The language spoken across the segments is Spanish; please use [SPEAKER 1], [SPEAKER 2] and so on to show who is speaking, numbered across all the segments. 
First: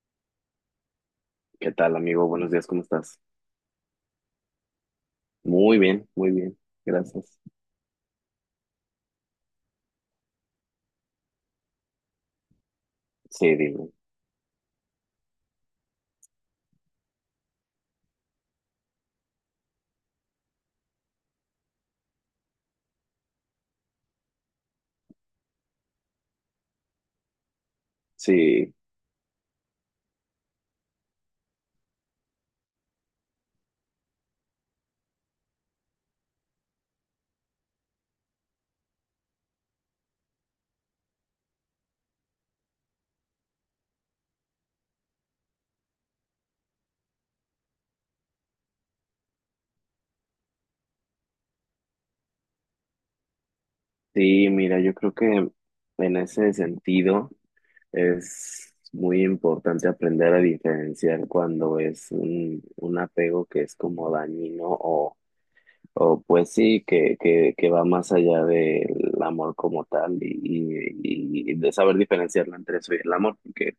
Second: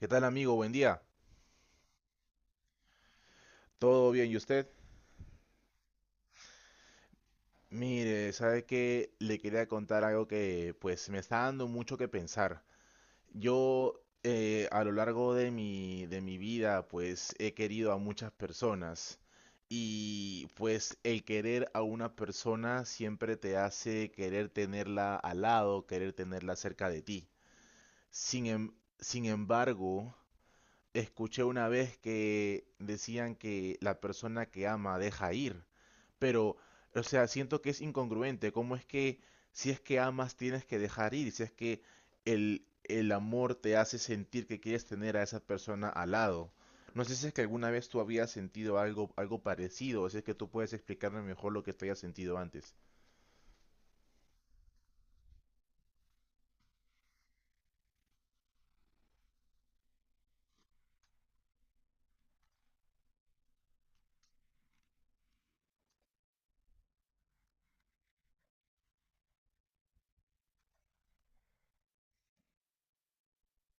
[SPEAKER 1] ¿Qué tal, amigo? Buen día.
[SPEAKER 2] ¿Qué tal, amigo? Buenos días, ¿cómo estás?
[SPEAKER 1] ¿Todo bien? ¿Y usted?
[SPEAKER 2] Muy bien, gracias.
[SPEAKER 1] Mire, sabe que le quería contar algo que pues me está dando mucho que pensar.
[SPEAKER 2] Sí, dime.
[SPEAKER 1] Yo a lo largo de mi vida pues he querido a muchas personas y pues el querer a una persona siempre te hace querer tenerla al lado, querer tenerla cerca de ti. Sin
[SPEAKER 2] Sí,
[SPEAKER 1] em- sin embargo, escuché una vez que decían que la persona que ama deja ir, pero, o sea, siento que es incongruente. ¿Cómo es que si es que amas tienes que dejar ir? Si es que el amor te hace sentir que quieres tener a esa persona al lado. No sé si es que alguna vez tú habías sentido algo parecido, o si es que tú puedes explicarme mejor lo que tú hayas sentido antes.
[SPEAKER 2] sí, mira, yo creo que en ese sentido es muy importante aprender a diferenciar cuando es un apego que es como dañino o pues sí, que va más allá del amor como tal y de saber diferenciarlo entre eso y el amor, porque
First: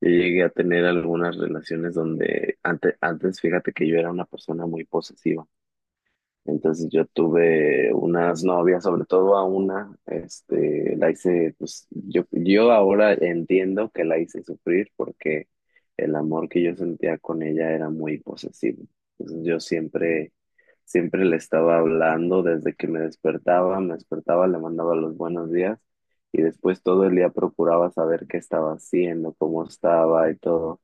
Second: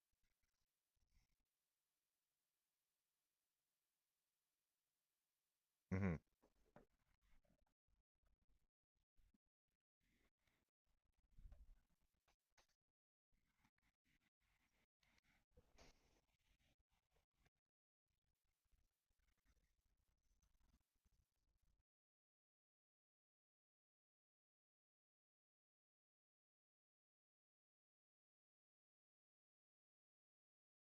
[SPEAKER 2] yo llegué a tener algunas relaciones donde antes, fíjate que yo era una persona muy posesiva.
[SPEAKER 1] Ujú.
[SPEAKER 2] Entonces yo tuve unas novias, sobre todo a una, este, la hice, yo ahora entiendo que la hice sufrir porque el amor que yo sentía con ella era muy posesivo. Entonces yo siempre, siempre le estaba hablando desde que me despertaba, le mandaba los buenos días, y después todo el día procuraba saber qué estaba haciendo, cómo estaba y todo,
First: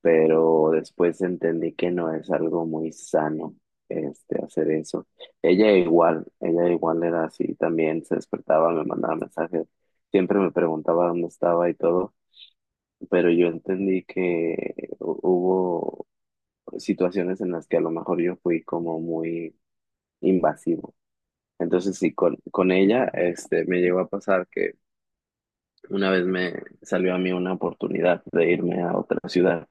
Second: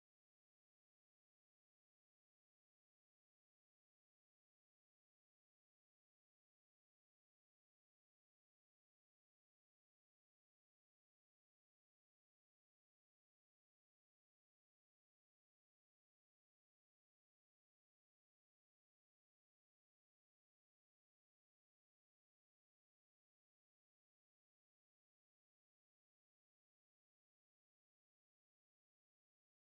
[SPEAKER 2] pero después entendí que no es algo muy sano este hacer eso. Ella igual era así también, se despertaba, me mandaba mensajes, siempre me preguntaba dónde estaba y todo, pero yo entendí que hubo situaciones en las que a lo mejor yo fui como muy invasivo. Entonces sí, con ella este me llegó a pasar que una vez me salió a mí una oportunidad de irme a otra ciudad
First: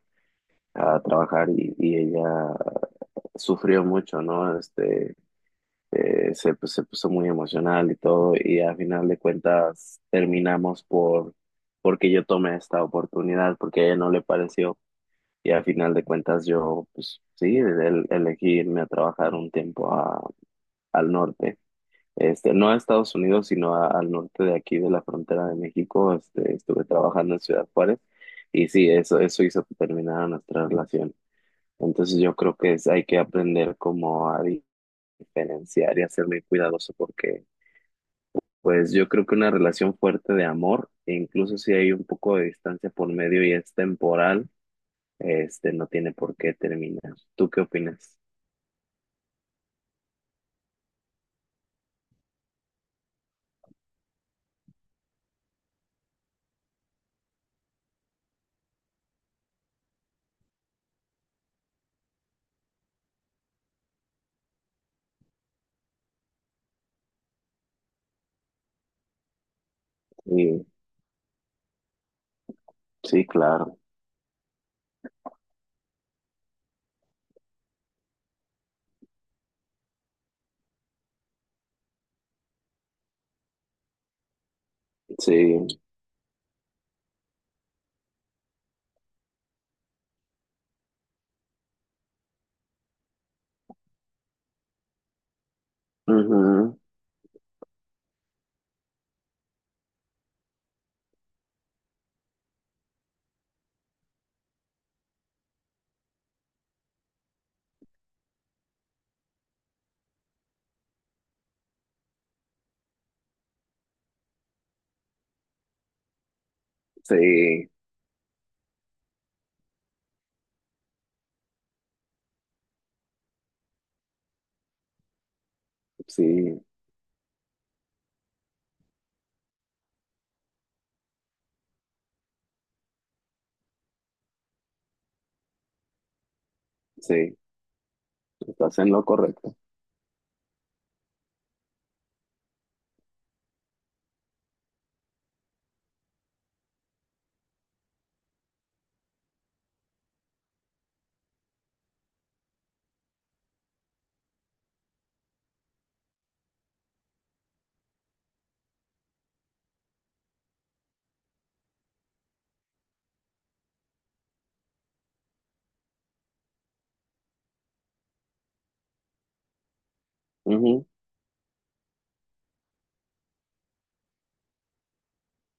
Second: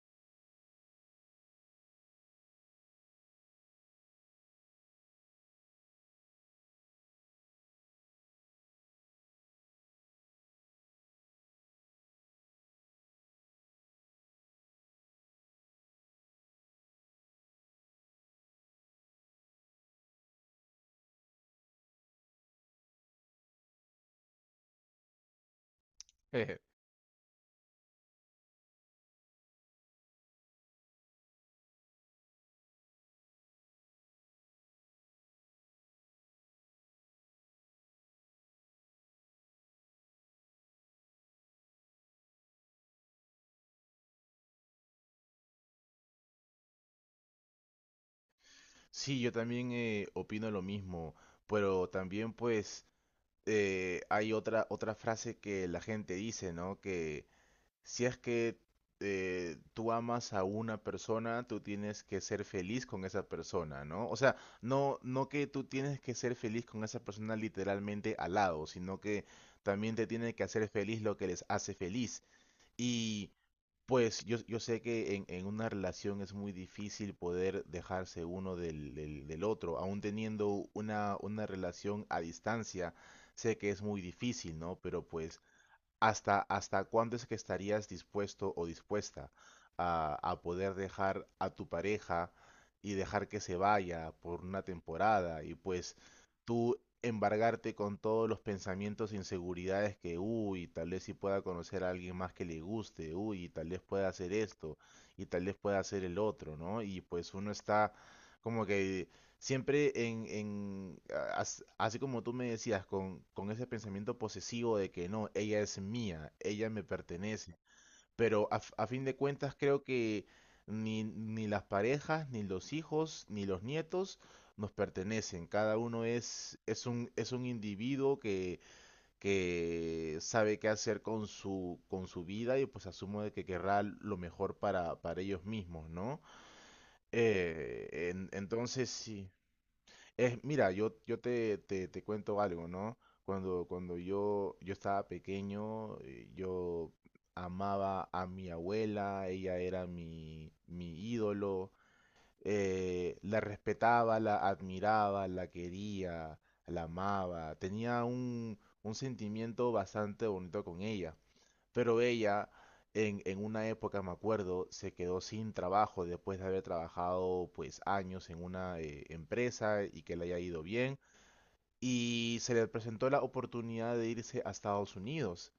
[SPEAKER 2] a trabajar, y ella sufrió mucho, ¿no? Pues, se puso muy emocional y todo, y a final de cuentas terminamos porque yo tomé esta oportunidad, porque a ella no le pareció, y a final de cuentas yo, pues sí, elegí irme a trabajar un tiempo al norte. Este, no a Estados Unidos, sino al norte de aquí, de la frontera de México. Este, estuve trabajando en Ciudad Juárez, y sí, eso hizo que terminara nuestra relación. Entonces yo creo que es, hay que aprender como a diferenciar y hacer muy cuidadoso, porque pues yo creo que una relación fuerte de amor, e incluso si hay un poco de distancia por medio y es temporal, este no tiene por qué terminar. ¿Tú qué opinas?
[SPEAKER 1] Sí, yo también opino lo mismo, pero también pues hay otra frase que la gente dice, ¿no? Que si es que tú amas a una persona, tú tienes que ser feliz con esa persona, ¿no? O sea, no que tú tienes que ser feliz con esa persona literalmente al lado, sino que también te tiene que
[SPEAKER 2] Sí,
[SPEAKER 1] hacer feliz lo que les hace feliz.
[SPEAKER 2] sí,
[SPEAKER 1] Y
[SPEAKER 2] claro,
[SPEAKER 1] pues yo sé que en una relación es muy difícil poder dejarse uno del otro, aún teniendo una relación a distancia, sé que es muy difícil, ¿no? Pero pues
[SPEAKER 2] sí,
[SPEAKER 1] ¿hasta, hasta cuándo es que estarías dispuesto o dispuesta a poder dejar a tu pareja y dejar que se vaya por una temporada y pues tú
[SPEAKER 2] ujú.
[SPEAKER 1] embargarte con todos los pensamientos e inseguridades que, uy, tal vez si pueda conocer a alguien más que le guste, uy, tal vez pueda hacer esto y tal vez pueda hacer el otro, ¿no? Y pues uno está como que siempre así como tú me decías, con ese pensamiento posesivo de que no, ella es mía, ella me pertenece.
[SPEAKER 2] Sí,
[SPEAKER 1] Pero a fin de cuentas creo que ni las parejas, ni los hijos, ni los nietos nos pertenecen. Cada uno
[SPEAKER 2] sí,
[SPEAKER 1] es un individuo que sabe qué hacer con su vida y pues asumo de que querrá lo mejor para ellos mismos, ¿no?
[SPEAKER 2] sí, estás
[SPEAKER 1] Entonces
[SPEAKER 2] en lo
[SPEAKER 1] sí.
[SPEAKER 2] correcto.
[SPEAKER 1] Es, mira, te cuento algo, ¿no? Yo estaba pequeño, yo amaba a mi abuela, ella era mi ídolo, la respetaba, la admiraba, la quería, la amaba, tenía un sentimiento bastante bonito con ella. Pero ella, en una época, me acuerdo, se quedó sin trabajo después de haber trabajado pues años en una empresa y que le haya ido
[SPEAKER 2] Ujú.
[SPEAKER 1] bien. Y se le presentó la oportunidad de irse a Estados Unidos.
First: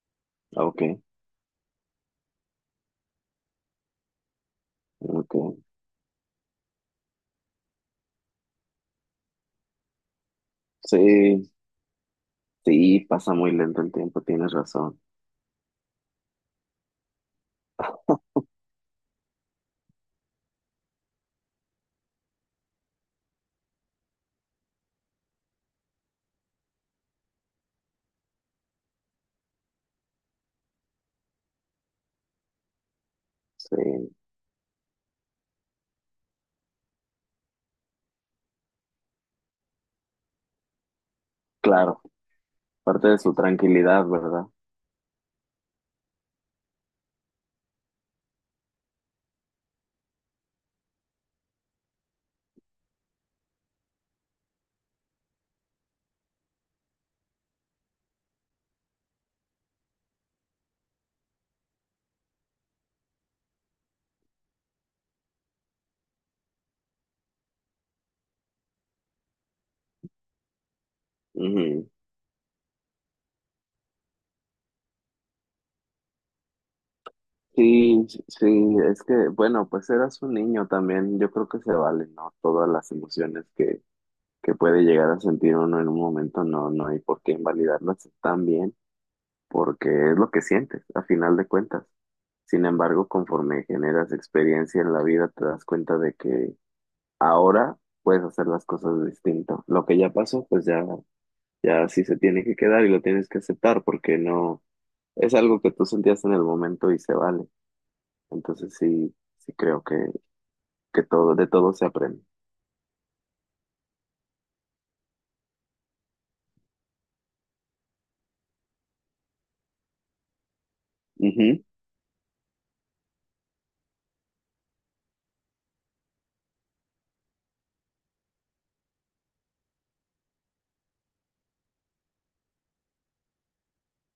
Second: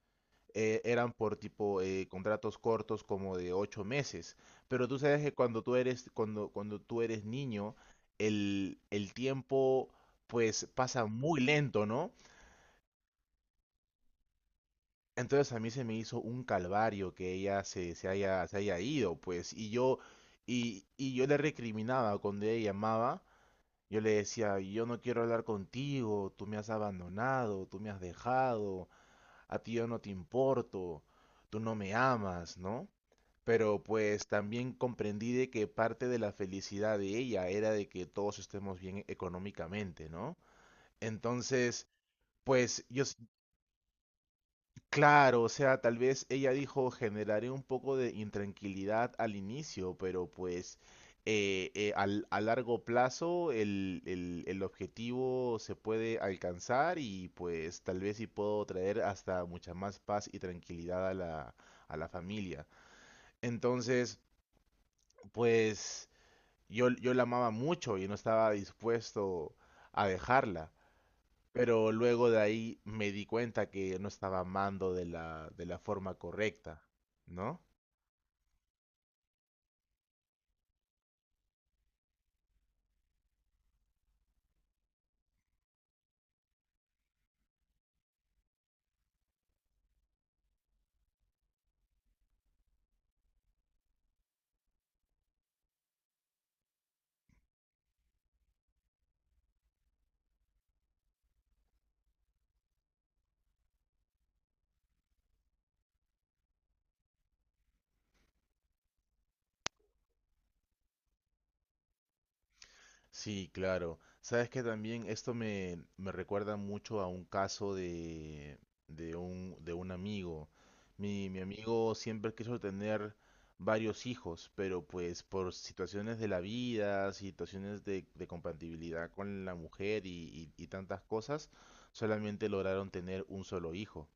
[SPEAKER 2] Ok,
[SPEAKER 1] Eran por tipo contratos cortos como de ocho meses. Pero tú sabes que
[SPEAKER 2] ok,
[SPEAKER 1] cuando tú eres niño, el tiempo pues pasa muy
[SPEAKER 2] sí,
[SPEAKER 1] lento, ¿no?
[SPEAKER 2] sí, pasa muy lento el tiempo, tienes razón,
[SPEAKER 1] Entonces a mí se me hizo un calvario que ella se haya ido, pues, y yo le recriminaba cuando ella llamaba, yo le decía, yo no quiero hablar contigo, tú me has abandonado, tú me has dejado, a ti yo no te importo, tú no me amas, ¿no?
[SPEAKER 2] sí,
[SPEAKER 1] Pero pues también comprendí de que parte de la felicidad de ella era de que todos estemos bien económicamente, ¿no? Entonces,
[SPEAKER 2] claro,
[SPEAKER 1] pues yo,
[SPEAKER 2] parte de su tranquilidad, ¿verdad?
[SPEAKER 1] claro, o sea, tal vez ella dijo, generaré un poco de intranquilidad al inicio, pero pues a largo plazo el objetivo se puede alcanzar y pues tal vez sí puedo traer hasta mucha más paz y tranquilidad a la familia. Entonces, pues yo la amaba mucho y no estaba dispuesto a dejarla.
[SPEAKER 2] Ujú.
[SPEAKER 1] Pero luego de ahí me di cuenta que no estaba amando de la forma correcta, ¿no?
[SPEAKER 2] Sí, sí, sí, es que, bueno, pues eras un niño también, yo creo que se vale, ¿no? Todas las emociones que puede llegar a sentir uno en un momento, no, no hay por qué invalidarlas también, porque es lo que sientes, a final de cuentas. Sin embargo, conforme generas experiencia en la vida, te das cuenta de que ahora puedes hacer las cosas distinto. Lo que ya pasó, pues ya, ya sí se tiene que quedar y lo tienes que aceptar, porque no, es algo que tú sentías en el momento y se vale. Entonces sí. Sí, creo que todo, de todo se aprende.
[SPEAKER 1] Sí, claro. Sabes que también esto me recuerda mucho a un caso de un amigo. Mi
[SPEAKER 2] Ujú.
[SPEAKER 1] amigo siempre quiso tener varios hijos, pero pues por situaciones de la vida, situaciones de compatibilidad con la mujer y tantas cosas, solamente lograron tener un solo hijo.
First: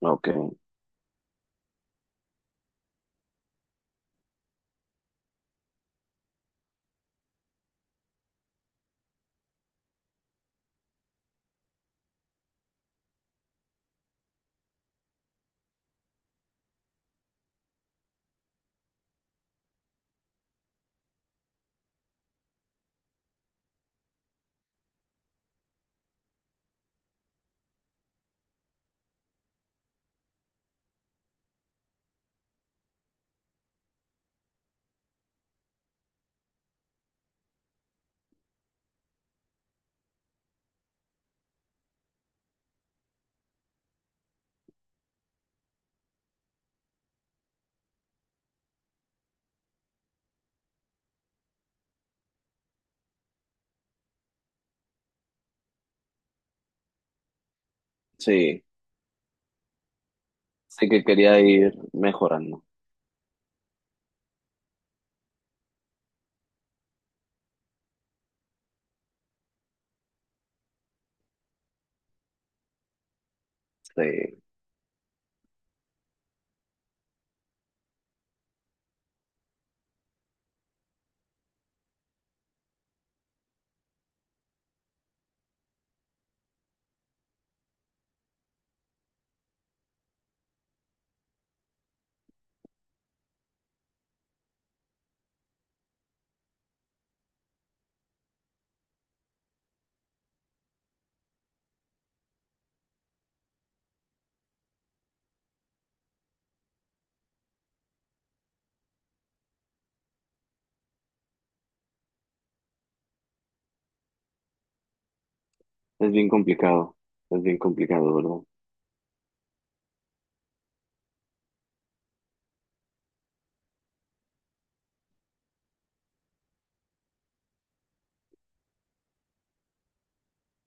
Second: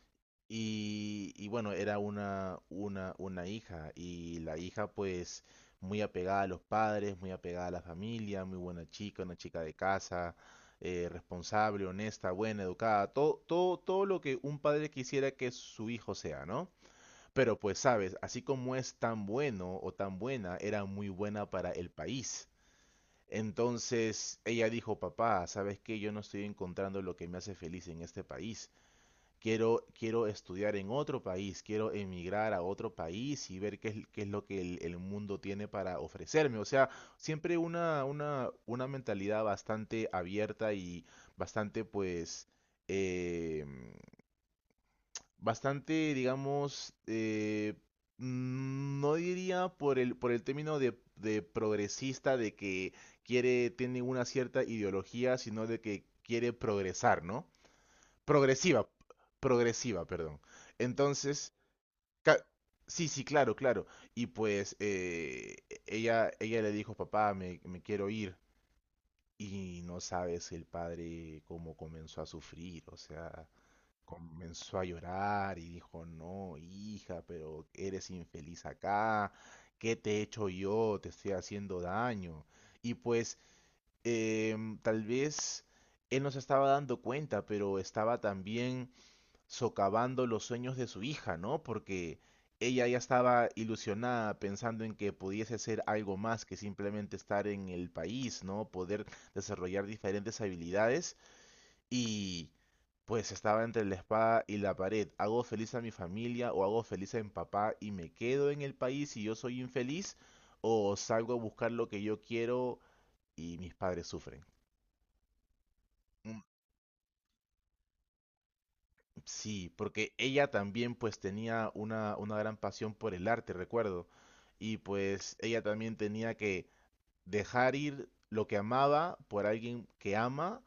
[SPEAKER 2] Ok,
[SPEAKER 1] Y bueno, era una hija y la hija pues muy apegada a los padres, muy apegada a la familia, muy buena chica, una chica de casa, responsable, honesta, buena, educada, todo, todo, todo lo que un padre quisiera que su hijo sea, ¿no? Pero pues sabes, así como es tan bueno o tan buena, era muy buena para el país. Entonces ella dijo, papá, ¿sabes qué? Yo no estoy encontrando lo que me hace feliz en este país, quiero estudiar en otro país, quiero emigrar a otro país y ver qué es lo que el mundo tiene para ofrecerme. O sea, siempre una mentalidad bastante abierta y bastante, pues, eh, bastante, digamos, no diría por el término de progresista, de que quiere, tiene una cierta ideología, sino de que quiere progresar, ¿no?
[SPEAKER 2] sí,
[SPEAKER 1] Progresiva, Progresiva, perdón.
[SPEAKER 2] sí que quería
[SPEAKER 1] Entonces,
[SPEAKER 2] ir
[SPEAKER 1] ca-
[SPEAKER 2] mejorando.
[SPEAKER 1] sí, sí, claro, claro. Y pues ella, ella le dijo, papá, me quiero ir. Y no sabes el padre cómo comenzó a sufrir, o sea,
[SPEAKER 2] Sí,
[SPEAKER 1] comenzó a llorar y dijo, no, hija, pero eres infeliz acá, ¿qué te he hecho yo? Te estoy haciendo daño. Y pues tal vez él no se estaba dando cuenta, pero estaba también socavando los sueños de su hija, ¿no? Porque ella ya estaba ilusionada pensando en que pudiese ser algo más que simplemente estar en el país, ¿no? Poder desarrollar diferentes habilidades y pues estaba entre la espada y la pared. ¿Hago feliz a mi familia o hago feliz a mi papá y me quedo en el país y yo soy infeliz? ¿O salgo a buscar lo que yo quiero y mis padres sufren?
[SPEAKER 2] es bien complicado, es bien complicado, ¿verdad?
[SPEAKER 1] Sí, porque ella también pues tenía una gran pasión por el arte, recuerdo. Y pues ella también tenía que dejar ir lo que amaba por alguien que ama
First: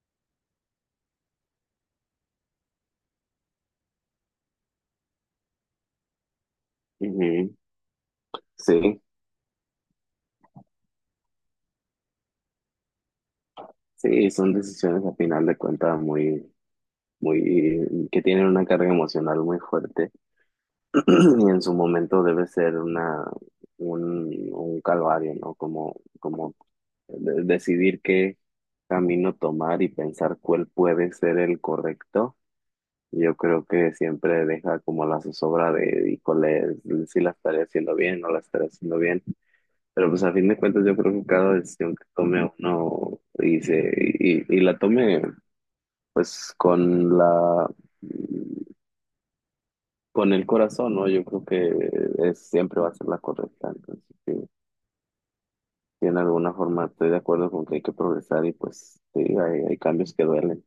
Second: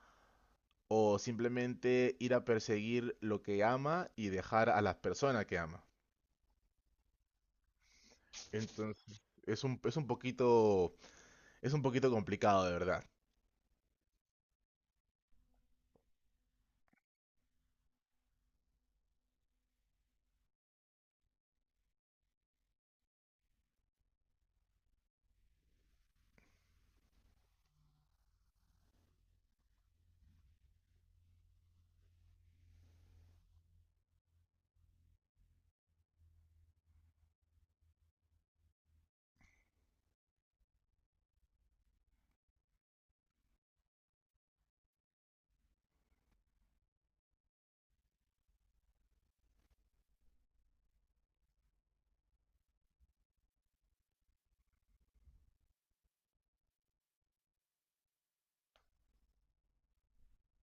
[SPEAKER 1] o simplemente ir a perseguir lo que ama y dejar a las personas que ama.
[SPEAKER 2] Ujú. Sí,
[SPEAKER 1] Entonces, es un, es un poquito, es un poquito complicado, de verdad.
[SPEAKER 2] sí, son decisiones a final de cuentas muy, muy, que tienen una carga emocional muy fuerte y en su momento debe ser un calvario, ¿no? Como, como decidir qué camino tomar y pensar cuál puede ser el correcto. Yo creo que siempre deja como la zozobra de, híjole, si la estaré haciendo bien o la estaré haciendo bien. Pero pues a fin de cuentas yo creo que cada decisión que tome uno y la tome pues con el corazón, ¿no? Yo creo que es, siempre va a ser la correcta. Entonces, sí, sí, en alguna forma estoy de acuerdo con que hay que progresar y pues sí, hay cambios que duelen.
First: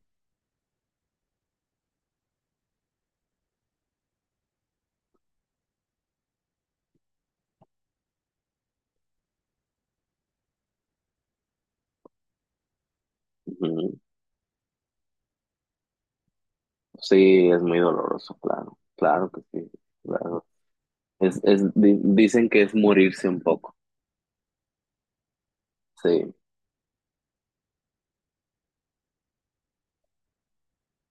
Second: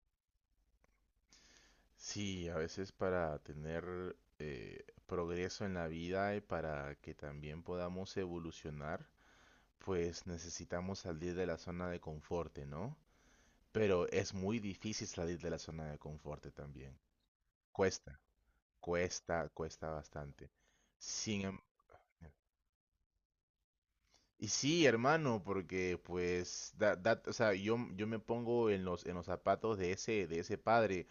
[SPEAKER 1] Sí, a veces para tener progreso en la vida y para que también podamos evolucionar, pues necesitamos salir de la zona de confort, ¿no?
[SPEAKER 2] Ujú.
[SPEAKER 1] Pero es muy difícil salir de la zona de confort también.
[SPEAKER 2] Sí, es muy
[SPEAKER 1] Cuesta,
[SPEAKER 2] doloroso, claro, claro que
[SPEAKER 1] cuesta,
[SPEAKER 2] sí.
[SPEAKER 1] cuesta
[SPEAKER 2] Claro.
[SPEAKER 1] bastante. Sin, em-
[SPEAKER 2] Dicen que es morirse un poco.
[SPEAKER 1] Y sí, hermano, porque
[SPEAKER 2] Sí,
[SPEAKER 1] pues o sea, yo me pongo en los zapatos de ese padre,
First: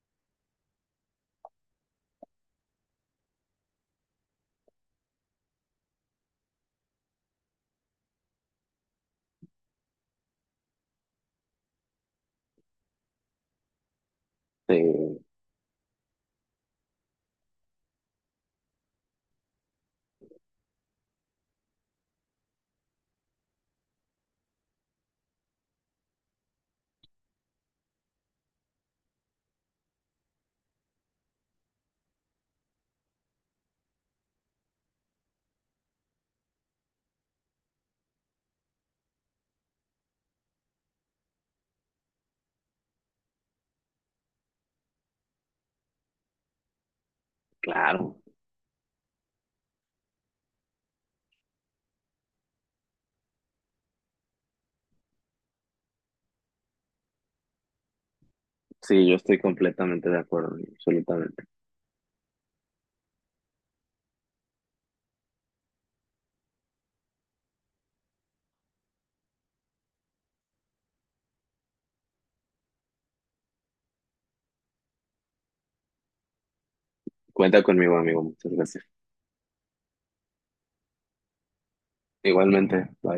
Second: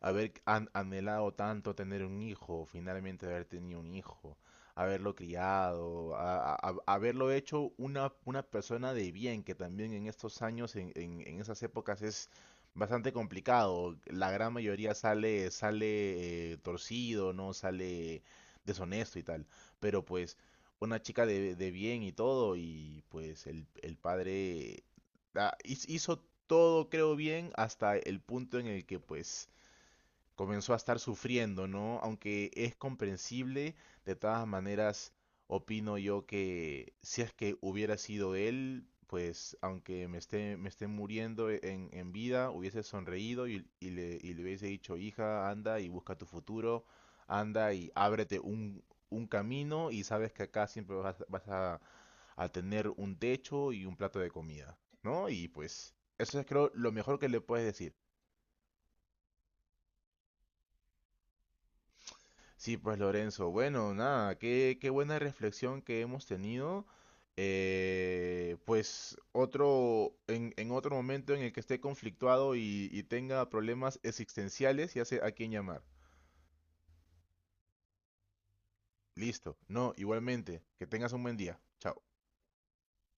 [SPEAKER 1] haber anhelado tanto tener un hijo, finalmente haber tenido un hijo, haberlo criado, haberlo hecho una persona de bien, que también en estos años, en esas épocas es bastante complicado. La gran mayoría
[SPEAKER 2] sí,
[SPEAKER 1] sale, sale torcido, ¿no? Sale deshonesto y tal. Pero pues una chica de bien y todo, y pues el padre hizo todo, creo bien, hasta el punto en el que pues comenzó a estar sufriendo, ¿no? Aunque es comprensible, de todas maneras, opino yo que si es que hubiera sido él, pues aunque me esté muriendo en vida, hubiese sonreído y, y le hubiese dicho, hija, anda y busca tu futuro, anda y
[SPEAKER 2] claro.
[SPEAKER 1] ábrete un camino y sabes que acá siempre a tener un techo y un plato de comida, ¿no? Y pues eso es creo lo mejor que le puedes decir.
[SPEAKER 2] Sí, yo estoy completamente de acuerdo, absolutamente.
[SPEAKER 1] Sí, pues Lorenzo, bueno, nada, qué buena reflexión que hemos tenido. En otro momento en el que esté conflictuado y tenga problemas existenciales, ya sé a quién llamar.
[SPEAKER 2] Cuenta conmigo, amigo. Muchas gracias.
[SPEAKER 1] Listo. No, igualmente, que tengas un buen día. Chao.
[SPEAKER 2] Igualmente, bye.